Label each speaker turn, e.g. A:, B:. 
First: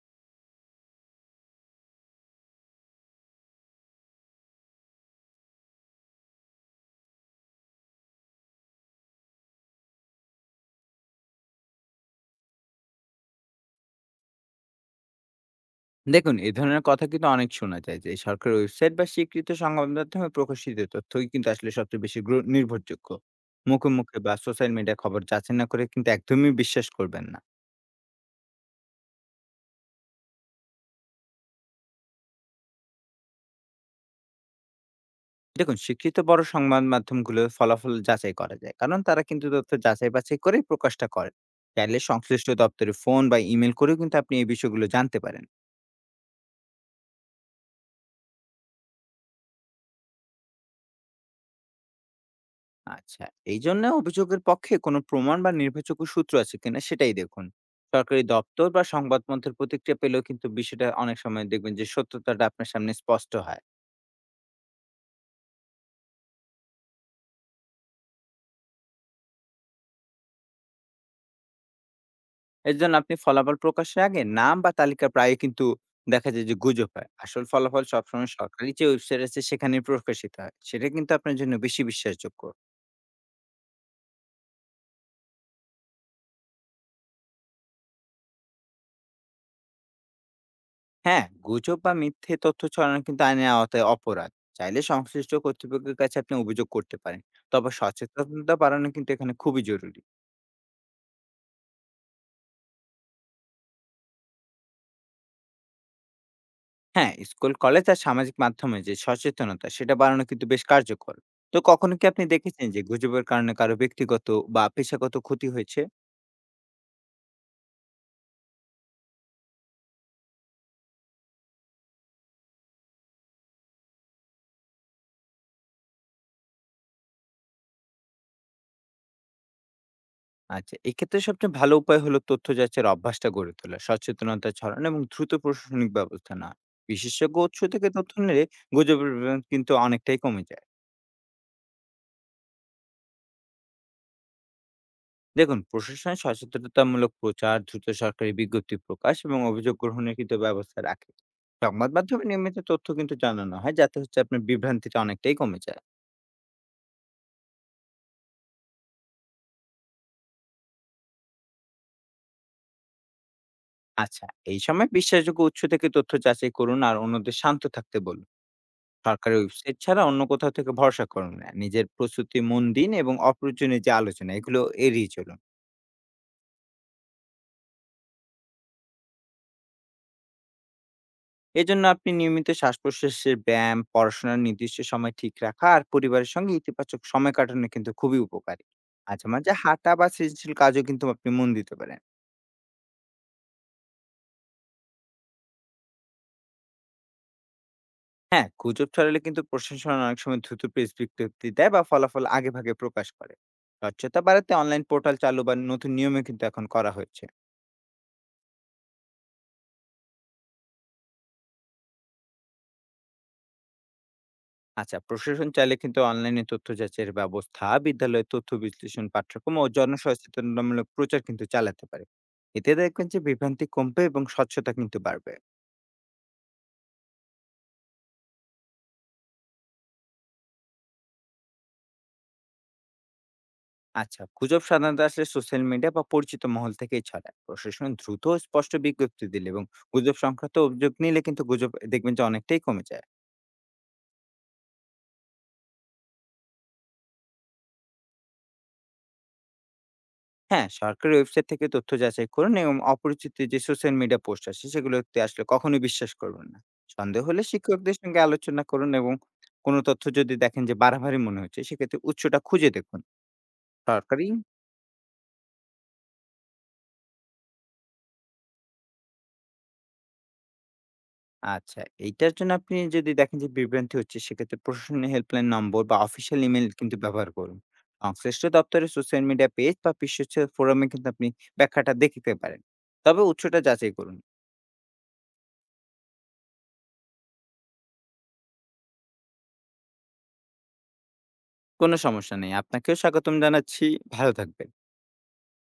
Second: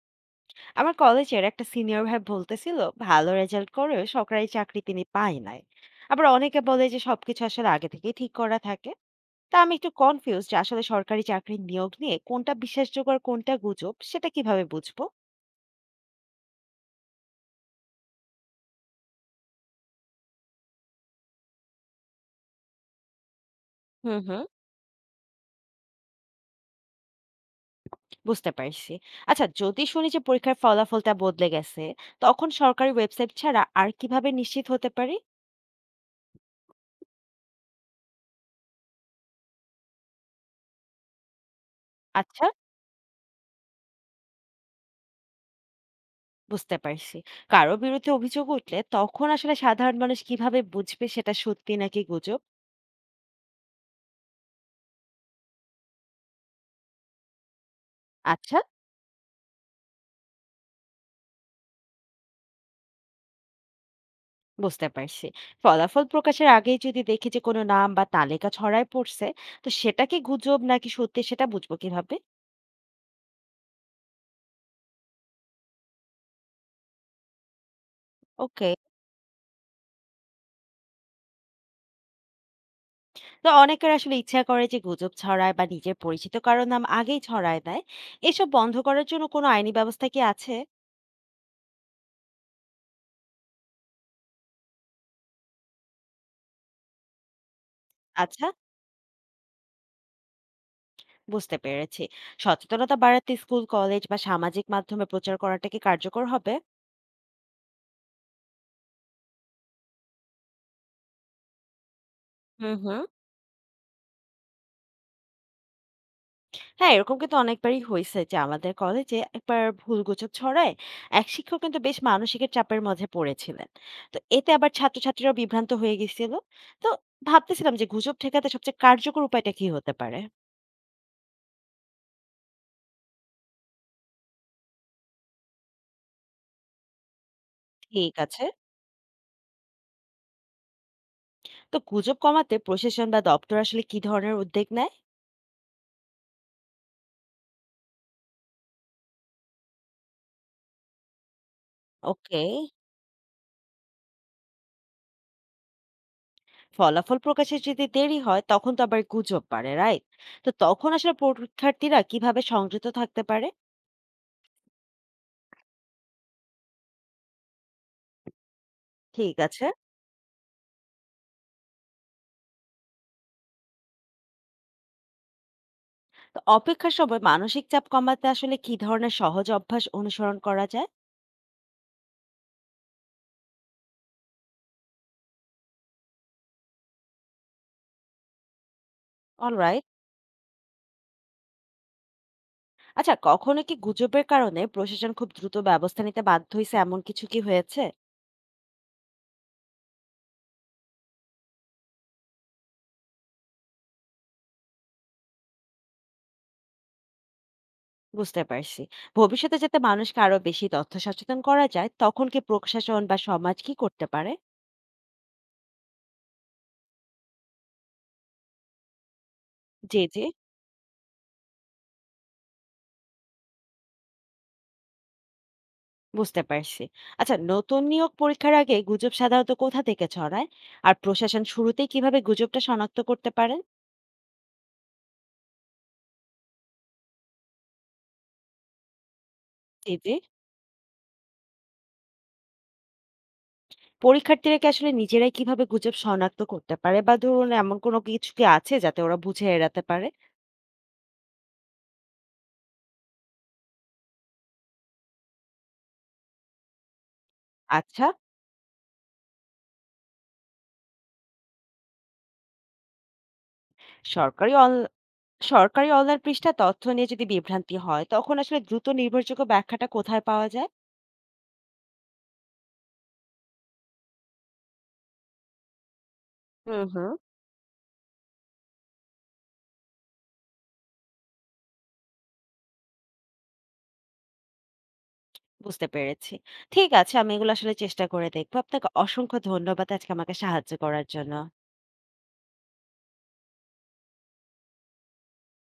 A: আমার কলেজের একটা সিনিয়র ভাই বলতেছিল ভালো রেজাল্ট করেও সরকারি চাকরি তিনি পায় নাই। আবার অনেকে বলে যে সবকিছু আসলে আগে থেকেই ঠিক করা থাকে। তা আমি একটু কনফিউজ যে আসলে সরকারি চাকরির নিয়োগ নিয়ে কোনটা বিশ্বাসযোগ্য আর কোনটা গুজব সেটা কিভাবে বুঝবো।
B: দেখুন, এ ধরনের কথা কিন্তু অনেক শোনা যায় যে সরকারি ওয়েবসাইট বা স্বীকৃত সংবাদ মাধ্যমে প্রকাশিত তথ্যই কিন্তু আসলে সবচেয়ে বেশি নির্ভরযোগ্য। মুখে
A: হুম
B: বা
A: হুম।
B: সোশ্যাল মিডিয়া খবর যাচাই না করে কিন্তু একদমই বিশ্বাস করবেন না।
A: বুঝতে পারছি। আচ্ছা যদি শুনি যে পরীক্ষার ফলাফলটা বদলে গেছে, তখন সরকারি ওয়েবসাইট ছাড়া আর কিভাবে নিশ্চিত হতে পারি?
B: দেখুন, স্বীকৃত বড় সংবাদ মাধ্যমগুলোর ফলাফল যাচাই করা যায়। কারণ তারা কিন্তু তথ্য যাচাই-বাছাই করেই প্রকাশটা করে। চাইলে
A: আচ্ছা,
B: সংশ্লিষ্ট দপ্তরে ফোন বা ইমেইল করেও কিন্তু আপনি এই বিষয়গুলো জানতে পারেন।
A: বুঝতে পারছি। কারো বিরুদ্ধে অভিযোগ উঠলে তখন আসলে সাধারণ মানুষ কিভাবে বুঝবে সেটা সত্যি নাকি গুজব?
B: আচ্ছা, এই জন্য অভিযোগের পক্ষে কোনো প্রমাণ বা নির্ভরযোগ্য সূত্র আছে কিনা সেটাই দেখুন। সরকারি
A: আচ্ছা,
B: দপ্তর বা সংবাদ মাধ্যমের প্রতিক্রিয়া পেলেও কিন্তু বিষয়টা অনেক সময় দেখবেন যে সত্যতাটা আপনার সামনে স্পষ্ট হয়।
A: বুঝতে পারছি। ফলাফল প্রকাশের আগেই যদি দেখি যে কোনো নাম বা তালিকা ছড়ায় পড়ছে, তো সেটা কি গুজব নাকি সত্যি সেটা বুঝবো কিভাবে?
B: এর জন্য আপনি ফলাফল প্রকাশের আগে নাম বা তালিকা প্রায় কিন্তু দেখা যায় যে গুজব হয়, আসল ফলাফল সবসময়
A: ওকে,
B: সরকারি যে ওয়েবসাইট আছে সেখানে প্রকাশিত হয়, সেটা কিন্তু আপনার জন্য বেশি বিশ্বাসযোগ্য।
A: তো অনেকের আসলে ইচ্ছা করে যে গুজব ছড়ায় বা নিজের পরিচিত কারো নাম আগেই ছড়ায় দেয়। এসব বন্ধ করার জন্য কোনো আইনি ব্যবস্থা কি আছে?
B: হ্যাঁ, গুজব বা মিথ্যে তথ্য ছড়ানো কিন্তু আইনের আওতায় অপরাধ। চাইলে সংশ্লিষ্ট কর্তৃপক্ষের কাছে আপনি অভিযোগ করতে পারেন। তবে
A: আচ্ছা,
B: সচেতনতা বাড়ানো কিন্তু এখানে খুবই জরুরি।
A: বুঝতে পেরেছি। সচেতনতা বাড়াতে স্কুল, কলেজ বা সামাজিক মাধ্যমে প্রচার করাটা কি কার্যকর হবে?
B: হ্যাঁ, স্কুল, কলেজ আর সামাজিক মাধ্যমে যে সচেতনতা সেটা বাড়ানো কিন্তু বেশ কার্যকর। তো কখনো কি আপনি দেখেছেন
A: হুম
B: যে
A: হুম।
B: গুজবের কারণে কারো ব্যক্তিগত বা পেশাগত ক্ষতি হয়েছে?
A: হ্যাঁ, এরকম কিন্তু অনেকবারই হইছে যে আমাদের কলেজে একবার ভুল গুজব ছড়ায় এক শিক্ষক কিন্তু বেশ মানসিক চাপের মাঝে পড়েছিলেন। তো এতে আবার ছাত্রছাত্রীরাও বিভ্রান্ত হয়ে গেছিল। তো ভাবতেছিলাম যে গুজব ঠেকাতে সবচেয়ে কার্যকর উপায়টা কি হতে পারে।
B: আচ্ছা, এক্ষেত্রে সবচেয়ে ভালো উপায় হলো তথ্য যাচাইয়ের অভ্যাসটা গড়ে তোলা, সচেতনতা ছড়ানো এবং দ্রুত প্রশাসনিক ব্যবস্থা নেওয়া। বিশেষজ্ঞ উৎস থেকে তথ্য
A: ঠিক আছে।
B: নিলে গুজবের বিভ্রান্তি কিন্তু অনেকটাই কমে যায়।
A: তো গুজব কমাতে প্রশাসন বা দপ্তর আসলে কি ধরনের উদ্যোগ নেয়?
B: দেখুন, প্রশাসন সচেতনতামূলক প্রচার, দ্রুত সরকারি বিজ্ঞপ্তি প্রকাশ এবং অভিযোগ গ্রহণের কিন্তু ব্যবস্থা রাখে। সংবাদ মাধ্যমে
A: ওকে,
B: নিয়মিত তথ্য কিন্তু জানানো হয়, যাতে হচ্ছে আপনার বিভ্রান্তিটা অনেকটাই কমে যায়।
A: ফলাফল প্রকাশে যদি দেরি হয় তখন তো আবার গুজব পারে, রাইট? তো তখন আসলে পরীক্ষার্থীরা কিভাবে সংযত থাকতে পারে?
B: আচ্ছা, এই সময় বিশ্বাসযোগ্য উৎস থেকে তথ্য যাচাই করুন আর অন্যদের শান্ত থাকতে বলুন।
A: ঠিক
B: সরকারি
A: আছে।
B: ওয়েবসাইট ছাড়া অন্য কোথাও থেকে ভরসা করুন না, নিজের প্রস্তুতি মন দিন এবং অপ্রয়োজনীয় যে আলোচনা এগুলো এড়িয়ে চলুন।
A: তো অপেক্ষার সময় মানসিক চাপ কমাতে আসলে কি ধরনের সহজ অভ্যাস অনুসরণ করা যায়?
B: এজন্য আপনি নিয়মিত শ্বাস-প্রশ্বাসের ব্যায়াম, পড়াশোনার নির্দিষ্ট সময় ঠিক রাখা আর পরিবারের সঙ্গে ইতিবাচক সময় কাটানো কিন্তু খুবই উপকারী। মাঝে
A: অলরাইট।
B: হাঁটা বা সৃজনশীল কাজেও কিন্তু আপনি মন দিতে পারেন।
A: আচ্ছা কখনো কি গুজবের কারণে প্রশাসন খুব দ্রুত ব্যবস্থা নিতে বাধ্য হইছে এমন কিছু কি হয়েছে?
B: হ্যাঁ, গুজব ছড়ালে কিন্তু প্রশাসন অনেক সময় দ্রুত প্রেস বিজ্ঞপ্তি দেয় বা ফলাফল আগেভাগে প্রকাশ করে। স্বচ্ছতা বাড়াতে অনলাইন পোর্টাল চালু বা নতুন নিয়মে কিন্তু এখন করা হয়েছে।
A: বুঝতে পারছি। ভবিষ্যতে যাতে মানুষকে আরো বেশি তথ্য সচেতন করা যায় তখন কি প্রশাসন বা সমাজ কি করতে পারে?
B: আচ্ছা, প্রশাসন চাইলে কিন্তু অনলাইনে তথ্য যাচাইয়ের ব্যবস্থা, বিদ্যালয়ে তথ্য বিশ্লেষণ, পাঠ্যক্রম ও
A: জি, জি।
B: জনসচেতনতামূলক প্রচার কিন্তু চালাতে পারে। এতে দেখবেন যে বিভ্রান্তি কমবে এবং স্বচ্ছতা কিন্তু বাড়বে।
A: বুঝতে পারছি। আচ্ছা নতুন নিয়োগ পরীক্ষার আগে গুজব সাধারণত কোথা থেকে ছড়ায়? আর প্রশাসন শুরুতেই কিভাবে গুজবটা শনাক্ত করতে পারে?
B: আচ্ছা, গুজব সাধারণত আসলে সোশ্যাল মিডিয়া বা পরিচিত মহল থেকেই ছড়ায়। প্রশাসন দ্রুত ও স্পষ্ট বিজ্ঞপ্তি দিলে এবং
A: জি, জি।
B: গুজব সংক্রান্ত অভিযোগ নিলে কিন্তু গুজব দেখবেন যে অনেকটাই কমে যায়।
A: পরীক্ষার্থীরা কি আসলে নিজেরাই কিভাবে গুজব শনাক্ত করতে পারে বা ধরুন এমন কোনো কিছু কি আছে যাতে ওরা বুঝে এড়াতে পারে?
B: হ্যাঁ, সরকারি ওয়েবসাইট থেকে তথ্য যাচাই করুন এবং অপরিচিত যে সোশ্যাল মিডিয়া পোস্ট আছে সেগুলোতে আসলে কখনোই বিশ্বাস করবেন না। সন্দেহ হলে শিক্ষকদের
A: আচ্ছা,
B: সঙ্গে আলোচনা করুন এবং কোনো তথ্য যদি দেখেন যে বাড়াবাড়ি মনে হচ্ছে সেক্ষেত্রে উৎসটা খুঁজে দেখুন। সরকারি
A: সরকারি অন সরকারি অনলাইন পৃষ্ঠা তথ্য নিয়ে যদি বিভ্রান্তি হয়, তখন আসলে দ্রুত নির্ভরযোগ্য ব্যাখ্যাটা কোথায় পাওয়া যায়?
B: আচ্ছা, এইটার জন্য আপনি যদি দেখেন যে বিভ্রান্তি হচ্ছে সেক্ষেত্রে প্রশাসনের হেল্পলাইন নম্বর বা অফিসিয়াল ইমেইল
A: হুম
B: কিন্তু
A: হুম।
B: ব্যবহার করুন। সংশ্লিষ্ট দপ্তরের সোশ্যাল মিডিয়া পেজ বা বিশ্বস্ত ফোরামে কিন্তু আপনি ব্যাখ্যাটা দেখতে পারেন। তবে উৎসটা যাচাই করুন।
A: বুঝতে পেরেছি। ঠিক আছে, আমি এগুলো আসলে চেষ্টা করে দেখবো। আপনাকে অসংখ্য ধন্যবাদ আজকে আমাকে সাহায্য করার জন্য।
B: কোনো সমস্যা নেই। আপনাকেও স্বাগতম জানাচ্ছি। ভালো থাকবেন।